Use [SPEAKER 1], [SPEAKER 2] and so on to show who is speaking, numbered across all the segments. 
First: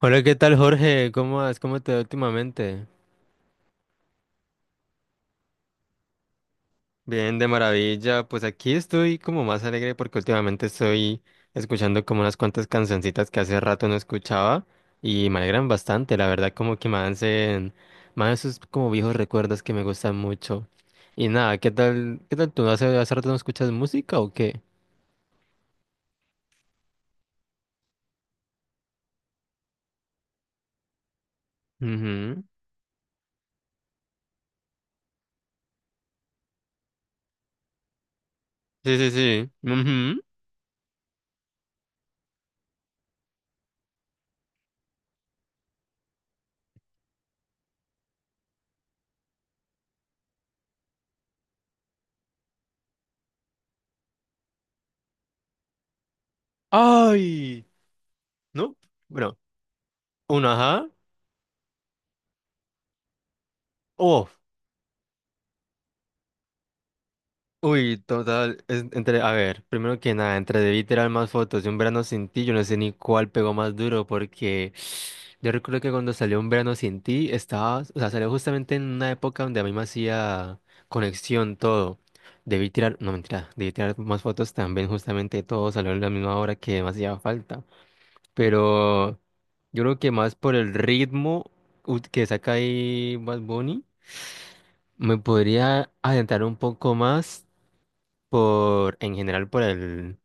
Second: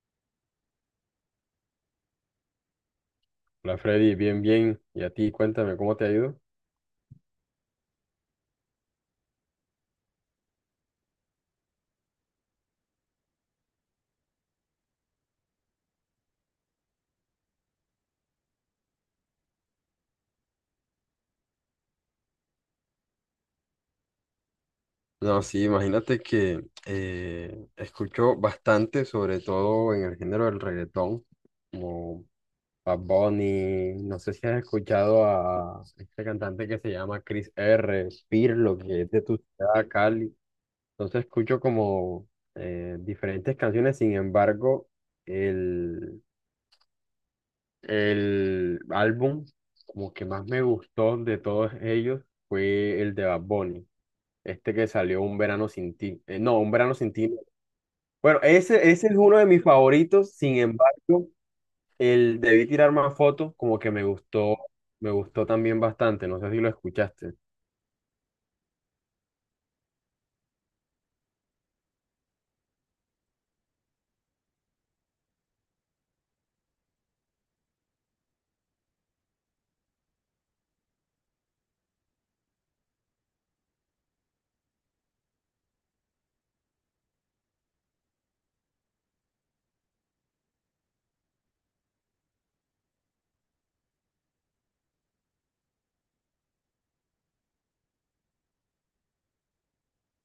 [SPEAKER 1] Hola, ¿qué tal, Jorge? ¿Cómo vas? ¿Cómo te va últimamente?
[SPEAKER 2] Hola Freddy, bien, bien. Y a ti, cuéntame, ¿cómo te ha ido?
[SPEAKER 1] Bien, de maravilla. Pues aquí estoy como más alegre porque últimamente estoy escuchando como unas cuantas cancioncitas que hace rato no escuchaba y me alegran bastante, la verdad, como que me hacen más esos como viejos recuerdos que me gustan mucho. Y nada, ¿qué tal? ¿Qué tal tú? ¿Hace rato no escuchas música o qué?
[SPEAKER 2] No, sí, imagínate que escucho bastante, sobre todo en el género del reggaetón, como
[SPEAKER 1] Ujú.
[SPEAKER 2] Bad Bunny, no sé si has escuchado a este cantante que se llama Chris R. Pirlo,
[SPEAKER 1] Sí,
[SPEAKER 2] que
[SPEAKER 1] sí,
[SPEAKER 2] es de tu
[SPEAKER 1] sí.
[SPEAKER 2] ciudad,
[SPEAKER 1] Ujú.
[SPEAKER 2] Cali. Entonces escucho como diferentes canciones. Sin embargo, el, el álbum como que más me gustó de todos ellos fue el de Bad Bunny. Este que salió Un verano sin ti. No, Un verano sin ti, no.
[SPEAKER 1] Ay,
[SPEAKER 2] Bueno,
[SPEAKER 1] no.
[SPEAKER 2] ese es uno
[SPEAKER 1] Bueno,
[SPEAKER 2] de mis favoritos.
[SPEAKER 1] un
[SPEAKER 2] Sin
[SPEAKER 1] ajá.
[SPEAKER 2] embargo, el Debí tirar más fotos, como que
[SPEAKER 1] ¡Uf!
[SPEAKER 2] me gustó también bastante. No sé si lo escuchaste.
[SPEAKER 1] Uy, total, entre, a ver, primero que nada, entre debí tirar más fotos de un verano sin ti, yo no sé ni cuál pegó más duro, porque yo recuerdo que cuando salió un verano sin ti, estaba, o sea, salió justamente en una época donde a mí me hacía conexión todo. Debí tirar, no mentira, debí tirar más fotos también, justamente todo salió en la misma hora que me hacía falta. Pero yo creo que más por el ritmo que saca ahí Bad Bunny, me podría adentrar un poco más por, en general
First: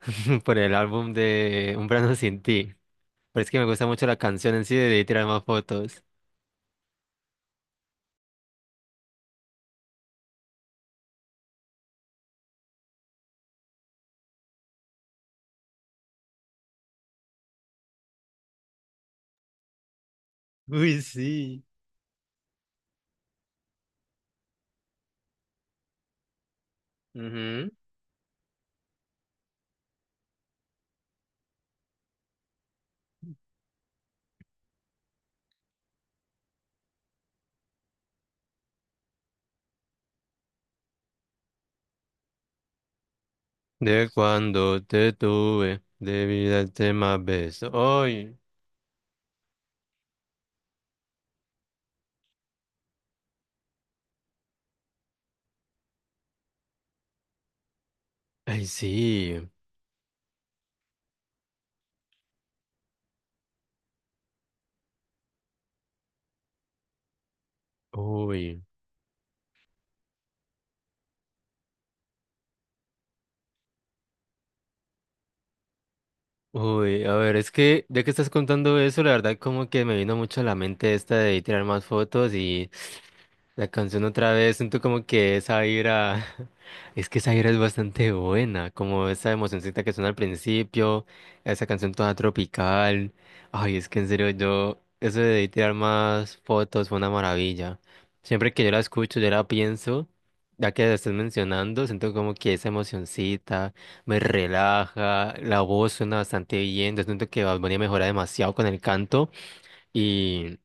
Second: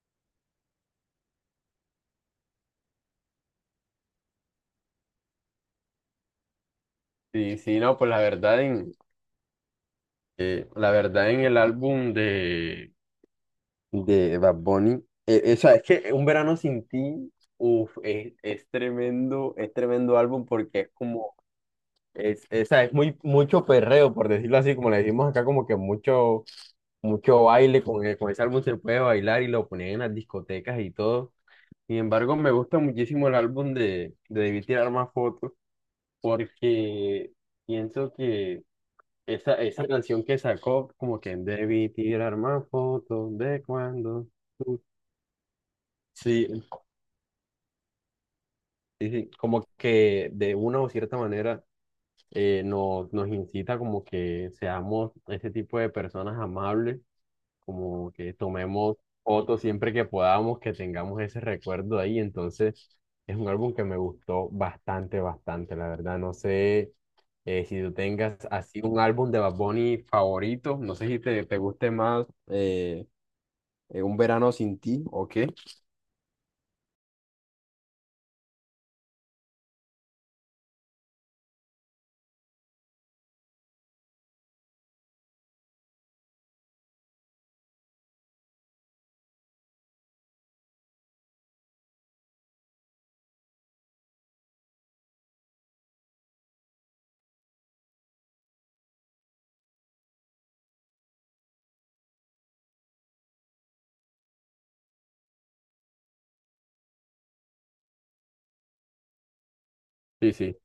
[SPEAKER 1] por el álbum de Un verano sin ti. Pero es que me gusta mucho la canción en sí, de tirar más fotos.
[SPEAKER 2] Sí, sí, no, pues la verdad en el álbum de Bad Bunny, o sea, es que Un verano sin ti, uf, es tremendo álbum porque es
[SPEAKER 1] Uy,
[SPEAKER 2] como,
[SPEAKER 1] sí.
[SPEAKER 2] es, o sea, es muy, mucho perreo, por decirlo así, como le decimos acá, como que mucho
[SPEAKER 1] Ujú.
[SPEAKER 2] baile, con ese álbum se puede bailar y lo ponían en las discotecas y todo. Sin embargo, me gusta muchísimo el álbum de Debí tirar más fotos, porque pienso que esa canción que sacó, como que debí tirar más fotos de
[SPEAKER 1] De
[SPEAKER 2] cuando tú.
[SPEAKER 1] cuando te tuve, debí
[SPEAKER 2] Sí,
[SPEAKER 1] darte más besos. Ay,
[SPEAKER 2] sí, sí, como que de una o cierta manera, nos incita como que seamos ese tipo de personas amables, como que
[SPEAKER 1] ay,
[SPEAKER 2] tomemos
[SPEAKER 1] sí.
[SPEAKER 2] fotos siempre que podamos, que tengamos ese recuerdo ahí. Entonces, es un álbum que me gustó bastante, bastante, la verdad. No sé si tú tengas
[SPEAKER 1] Uy,
[SPEAKER 2] así un álbum de Bad Bunny favorito, no sé si te guste más Un Verano Sin Ti o qué.
[SPEAKER 1] uy. A ver, es que ya que estás contando eso, la verdad como que me vino mucho a la mente esta de tirar más fotos y la canción otra vez, siento como que esa vibra, es que esa vibra es bastante buena, como esa emocioncita que suena al principio, esa canción toda tropical, ay, es que en serio yo, eso de tirar más fotos fue una maravilla. Siempre que yo la escucho, yo la pienso, ya que la estás mencionando, siento como que esa emocioncita me relaja, la voz suena bastante bien, yo siento que Bad Bunny mejora demasiado con el canto.
[SPEAKER 2] Sí, sí.
[SPEAKER 1] Y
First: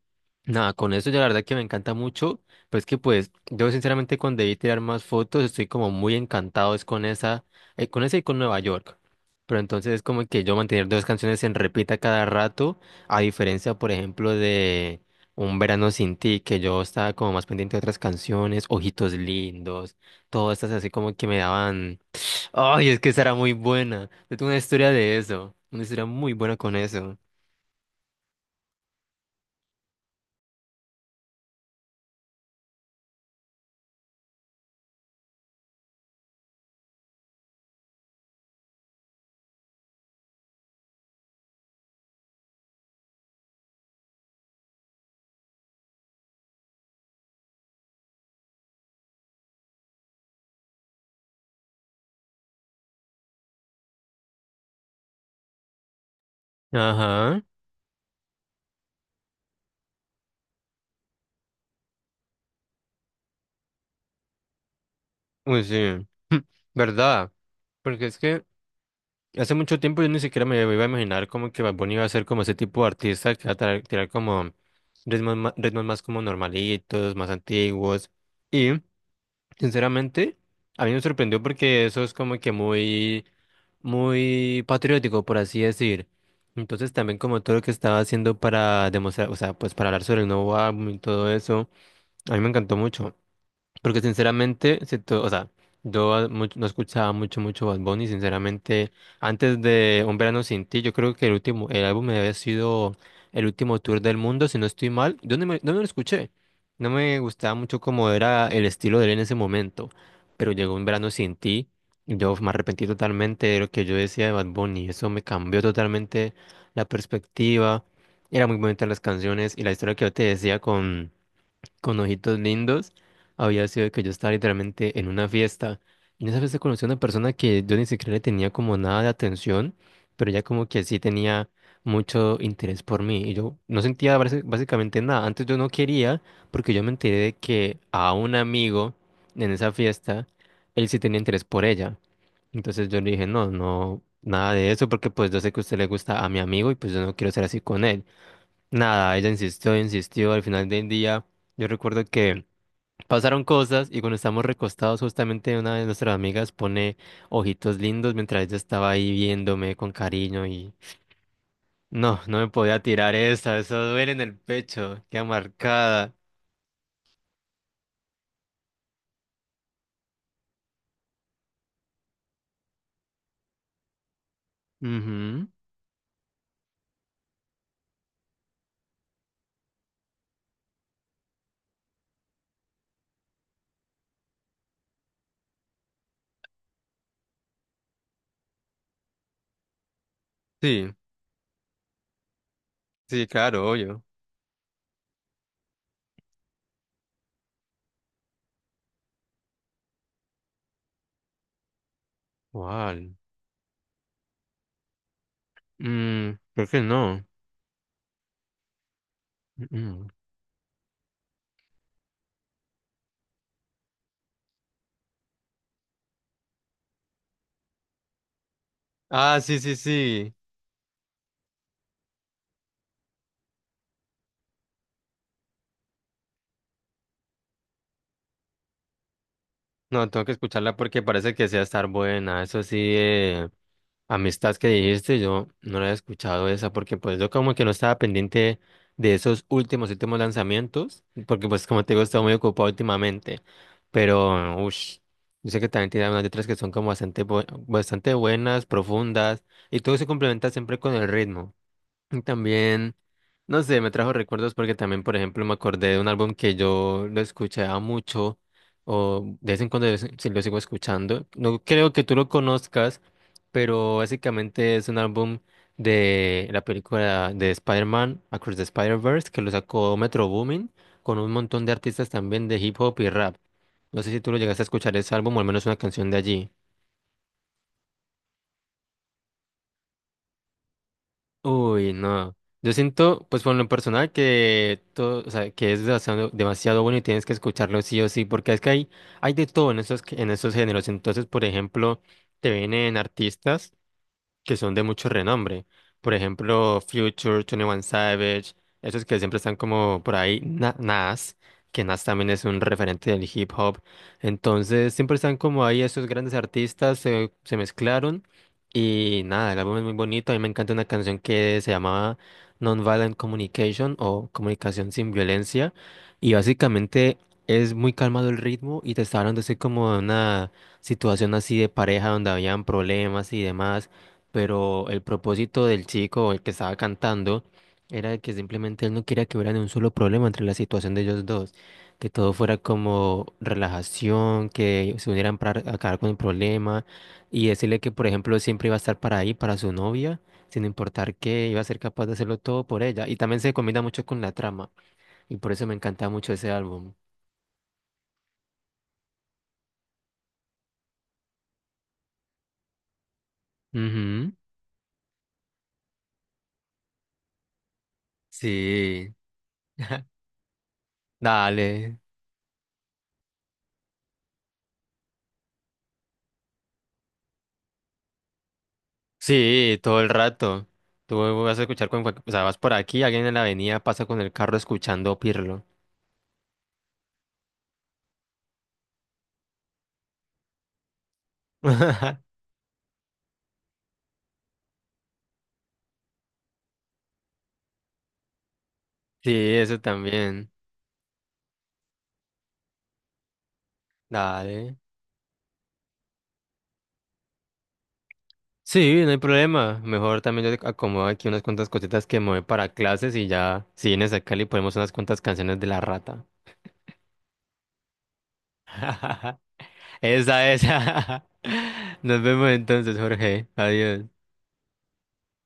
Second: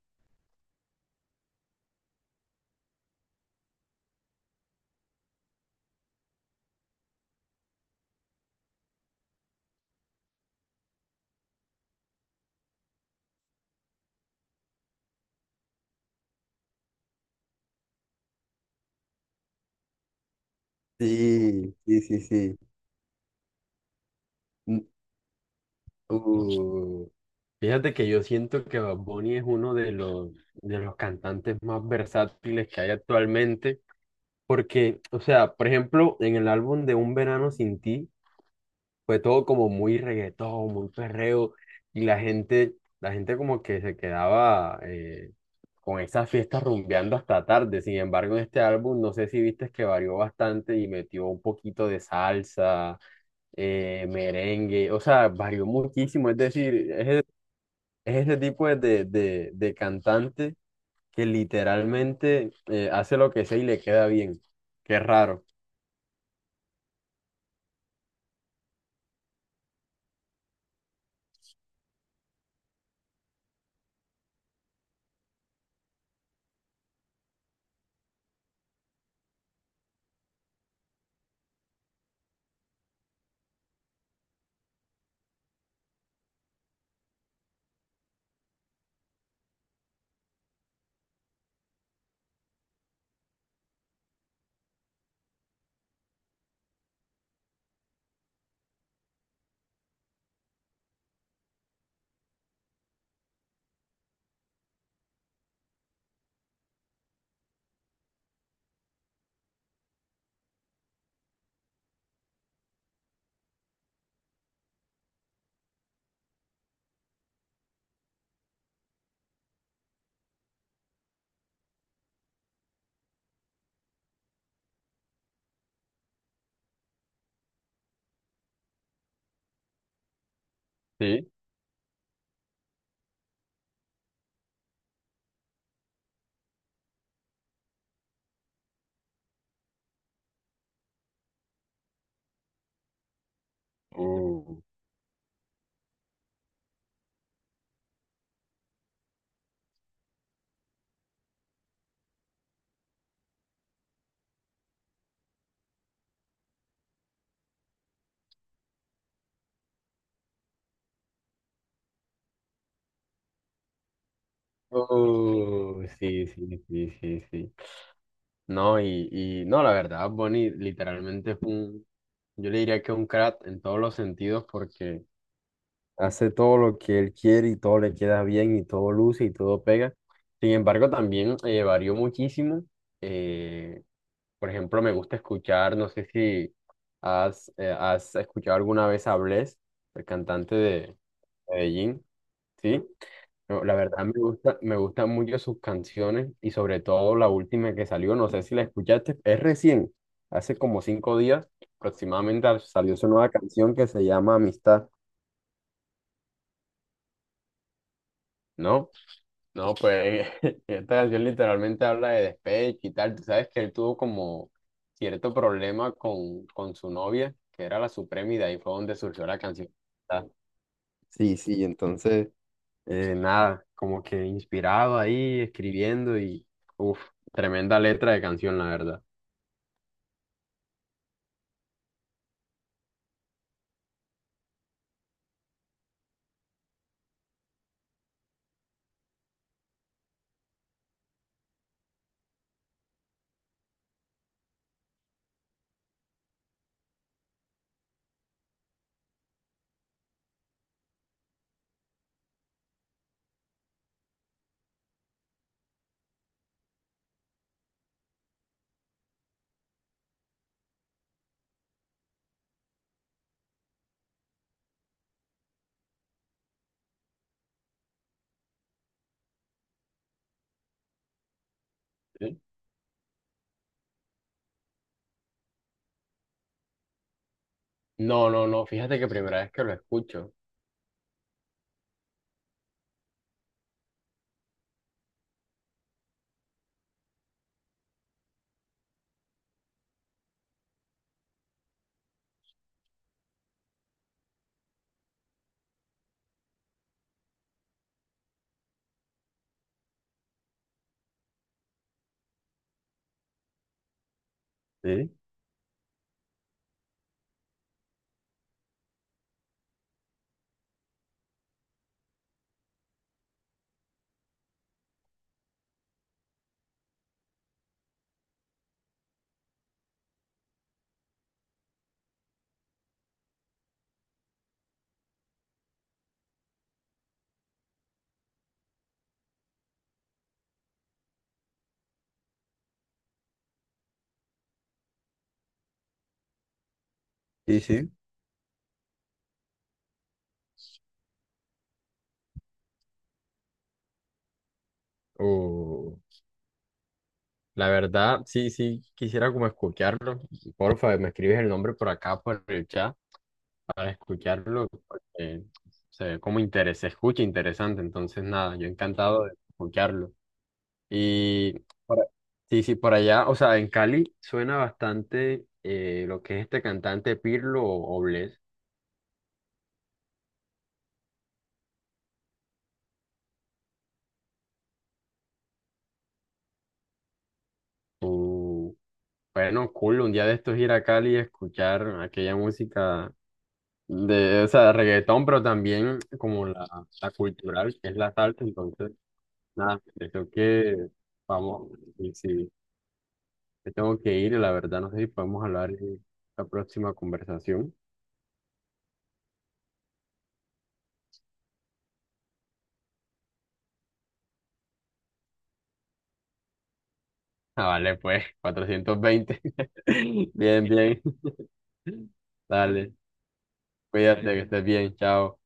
[SPEAKER 1] nada, con eso ya la verdad que me encanta mucho. Pues que pues yo sinceramente cuando debí tirar más fotos estoy como muy encantado es con esa y con Nueva York. Pero entonces es como que yo mantener dos canciones en repita cada rato, a diferencia, por ejemplo, de Un Verano Sin Ti, que yo estaba como más pendiente de otras canciones, Ojitos Lindos, todas estas así como que me
[SPEAKER 2] Sí,
[SPEAKER 1] daban,
[SPEAKER 2] sí, sí, sí.
[SPEAKER 1] ay, es que esa era muy buena. Yo tengo una
[SPEAKER 2] Mm,
[SPEAKER 1] historia de eso, una historia muy buena con
[SPEAKER 2] uh,
[SPEAKER 1] eso.
[SPEAKER 2] Fíjate que yo siento que Bad Bunny es uno de de los cantantes más versátiles que hay actualmente. Porque, o sea, por ejemplo, en el álbum de Un Verano Sin Ti fue todo como muy reggaetón, muy perreo, y la gente como que se quedaba con esas fiestas rumbeando hasta tarde. Sin embargo, en este álbum, no sé si viste que varió bastante y metió un poquito de salsa, merengue, o sea, varió muchísimo. Es decir, es, e-
[SPEAKER 1] Ajá.
[SPEAKER 2] Es ese tipo de de cantante que literalmente hace lo que sea y le queda bien. Qué raro.
[SPEAKER 1] Uy, sí, verdad, porque es que hace mucho tiempo yo ni siquiera me iba a imaginar como que Bad Bunny iba a ser como ese tipo de artista que va a tirar como ritmos más como normalitos, más antiguos, y sinceramente a mí me sorprendió porque eso es como que muy, muy patriótico, por así decir, entonces también como todo lo que estaba haciendo para demostrar, o sea, pues para hablar sobre el nuevo álbum y todo eso, a mí me encantó mucho. Porque sinceramente, o sea, yo no escuchaba mucho, mucho Bad Bunny, sinceramente, antes de Un Verano Sin Ti, yo creo que el álbum había sido el último tour del mundo, si no estoy mal, yo no me lo escuché, no me gustaba mucho cómo era el estilo de él en ese momento, pero llegó Un Verano Sin Ti, y yo me arrepentí totalmente de lo que yo decía de Bad Bunny, eso me cambió totalmente la perspectiva, eran muy bonitas las canciones y la historia que yo te decía con ojitos lindos, había sido de que yo estaba literalmente en una fiesta. Y en esa fiesta conocí a una persona que yo ni siquiera le tenía como nada de atención, pero ella como que sí
[SPEAKER 2] Sí.
[SPEAKER 1] tenía mucho interés por mí. Y yo no sentía básicamente nada. Antes yo no quería, porque yo me enteré de que a un amigo en esa fiesta, él sí tenía interés por ella. Entonces yo le dije, no, no, nada
[SPEAKER 2] Uh,
[SPEAKER 1] de eso, porque pues yo sé que a usted le gusta a mi amigo y pues yo no quiero ser así con él. Nada, ella insistió, insistió, al final del día yo recuerdo que pasaron cosas y cuando estamos recostados justamente una de nuestras amigas pone ojitos lindos mientras ella estaba ahí viéndome con cariño y no, no me podía tirar esa, eso duele en el pecho, queda marcada.
[SPEAKER 2] sí, sí, sí, sí, sí. No, y no, la verdad, Bonnie literalmente yo le diría que es un crack en todos los sentidos, porque
[SPEAKER 1] Ujú.
[SPEAKER 2] hace todo lo que él quiere y todo le queda bien y todo luce y todo pega. Sin embargo, también varió muchísimo. Eh, por ejemplo, me gusta escuchar, no sé si has escuchado alguna vez a Bless, el cantante
[SPEAKER 1] Sí,
[SPEAKER 2] de Medellín, ¿sí?
[SPEAKER 1] sí,
[SPEAKER 2] No,
[SPEAKER 1] claro,
[SPEAKER 2] la
[SPEAKER 1] obvio.
[SPEAKER 2] verdad me gusta, me gustan mucho sus canciones, y sobre todo la última que salió, no sé si la escuchaste, es recién, hace como cinco días aproximadamente salió su
[SPEAKER 1] ¿Cuál?
[SPEAKER 2] nueva canción que se llama Amistad,
[SPEAKER 1] Mm, creo que no.
[SPEAKER 2] ¿no?
[SPEAKER 1] Mm,
[SPEAKER 2] No,
[SPEAKER 1] mm.
[SPEAKER 2] pues esta canción literalmente habla de despecho y tal. Tú sabes que él tuvo como cierto problema con su novia, que era la Suprema, y de ahí fue donde surgió la
[SPEAKER 1] Ah, sí,
[SPEAKER 2] canción.
[SPEAKER 1] sí,
[SPEAKER 2] ¿Verdad?
[SPEAKER 1] sí.
[SPEAKER 2] Sí, sí, entonces nada, como que inspirado ahí, escribiendo y, uff, tremenda letra de canción, la verdad.
[SPEAKER 1] No, tengo que escucharla porque parece que sea estar buena, eso sí, Amistad que dijiste, yo no la había escuchado esa porque pues yo como que no estaba pendiente de esos últimos lanzamientos, porque pues como te digo, he estado muy ocupado últimamente, pero uff, yo sé que también tiene unas letras que son como bastante, bastante buenas, profundas, y todo se complementa siempre con el ritmo. Y también, no sé, me trajo recuerdos porque también, por ejemplo, me acordé de un álbum que yo lo escuchaba mucho o de vez en cuando si lo sigo escuchando. No creo que tú lo conozcas, pero básicamente es un álbum de la película de Spider-Man, Across the Spider-Verse, que lo sacó Metro Boomin con un montón de artistas
[SPEAKER 2] ¿Sí?
[SPEAKER 1] también de hip hop y rap. No sé si tú lo llegaste a escuchar ese álbum o al menos una canción de allí.
[SPEAKER 2] No, no, no, fíjate que primera vez que lo escucho.
[SPEAKER 1] Uy, no. Yo siento, pues por lo personal, que todo, o sea, que es demasiado, demasiado bueno y tienes que escucharlo sí o sí, porque es que hay de todo en esos géneros. Entonces, por ejemplo, te vienen artistas que son de mucho renombre. Por ejemplo, Future, 21 Savage, esos que siempre están como por ahí, Nas, que Nas también es un referente del hip hop. Entonces,
[SPEAKER 2] Sí,
[SPEAKER 1] siempre están como ahí esos grandes artistas, se mezclaron. Y nada, el álbum es muy bonito. A mí me encanta una canción que se llamaba Nonviolent Communication o Comunicación sin Violencia. Y básicamente es muy calmado el ritmo y te está hablando así como de una situación así de pareja donde habían problemas y demás, pero el propósito del chico, el que estaba cantando, era de que simplemente él no quería que hubiera ni un solo problema entre la situación de ellos dos, que todo fuera como relajación, que se unieran para acabar con el problema y
[SPEAKER 2] sí,
[SPEAKER 1] decirle que,
[SPEAKER 2] sí.
[SPEAKER 1] por ejemplo, siempre iba a estar para ahí, para su novia, sin importar qué, iba a ser capaz de hacerlo todo por ella. Y también se combina mucho con la trama, y por eso me
[SPEAKER 2] Uh,
[SPEAKER 1] encanta mucho ese álbum.
[SPEAKER 2] la verdad, sí, sí, quisiera como escucharlo. Porfa, me escribes el nombre por acá, por el chat, para
[SPEAKER 1] Ujú,
[SPEAKER 2] escucharlo, porque se ve como interés, se escucha interesante. Entonces nada, yo
[SPEAKER 1] sí,
[SPEAKER 2] encantado de escucharlo. Y
[SPEAKER 1] dale.
[SPEAKER 2] por- a- sí, sí, por allá, o sea, en Cali suena bastante, lo que es este cantante Pirlo o Bless.
[SPEAKER 1] Sí, todo el rato. Tú vas a escuchar con cualquier... O sea, vas por aquí, alguien en la avenida pasa con el carro escuchando Pirlo.
[SPEAKER 2] Uh, bueno, cool, un día de estos ir a Cali y escuchar aquella música de, o sea, reggaetón, pero también como la cultural, que es la salsa. Entonces,
[SPEAKER 1] Sí,
[SPEAKER 2] nada,
[SPEAKER 1] eso
[SPEAKER 2] creo
[SPEAKER 1] también.
[SPEAKER 2] que vamos, y sí, me tengo que ir, la
[SPEAKER 1] Dale.
[SPEAKER 2] verdad. No sé si podemos hablar en la próxima conversación.
[SPEAKER 1] Sí, no hay problema. Mejor también yo te acomodo aquí unas cuantas cositas que me voy para clases y ya, si vienes acá, le ponemos unas cuantas canciones de la rata.
[SPEAKER 2] Ah, vale, pues, cuatrocientos veinte
[SPEAKER 1] Esa,
[SPEAKER 2] Bien, bien.
[SPEAKER 1] esa. Nos vemos
[SPEAKER 2] Dale,
[SPEAKER 1] entonces, Jorge. Adiós.
[SPEAKER 2] cuídate, que estés bien, chao.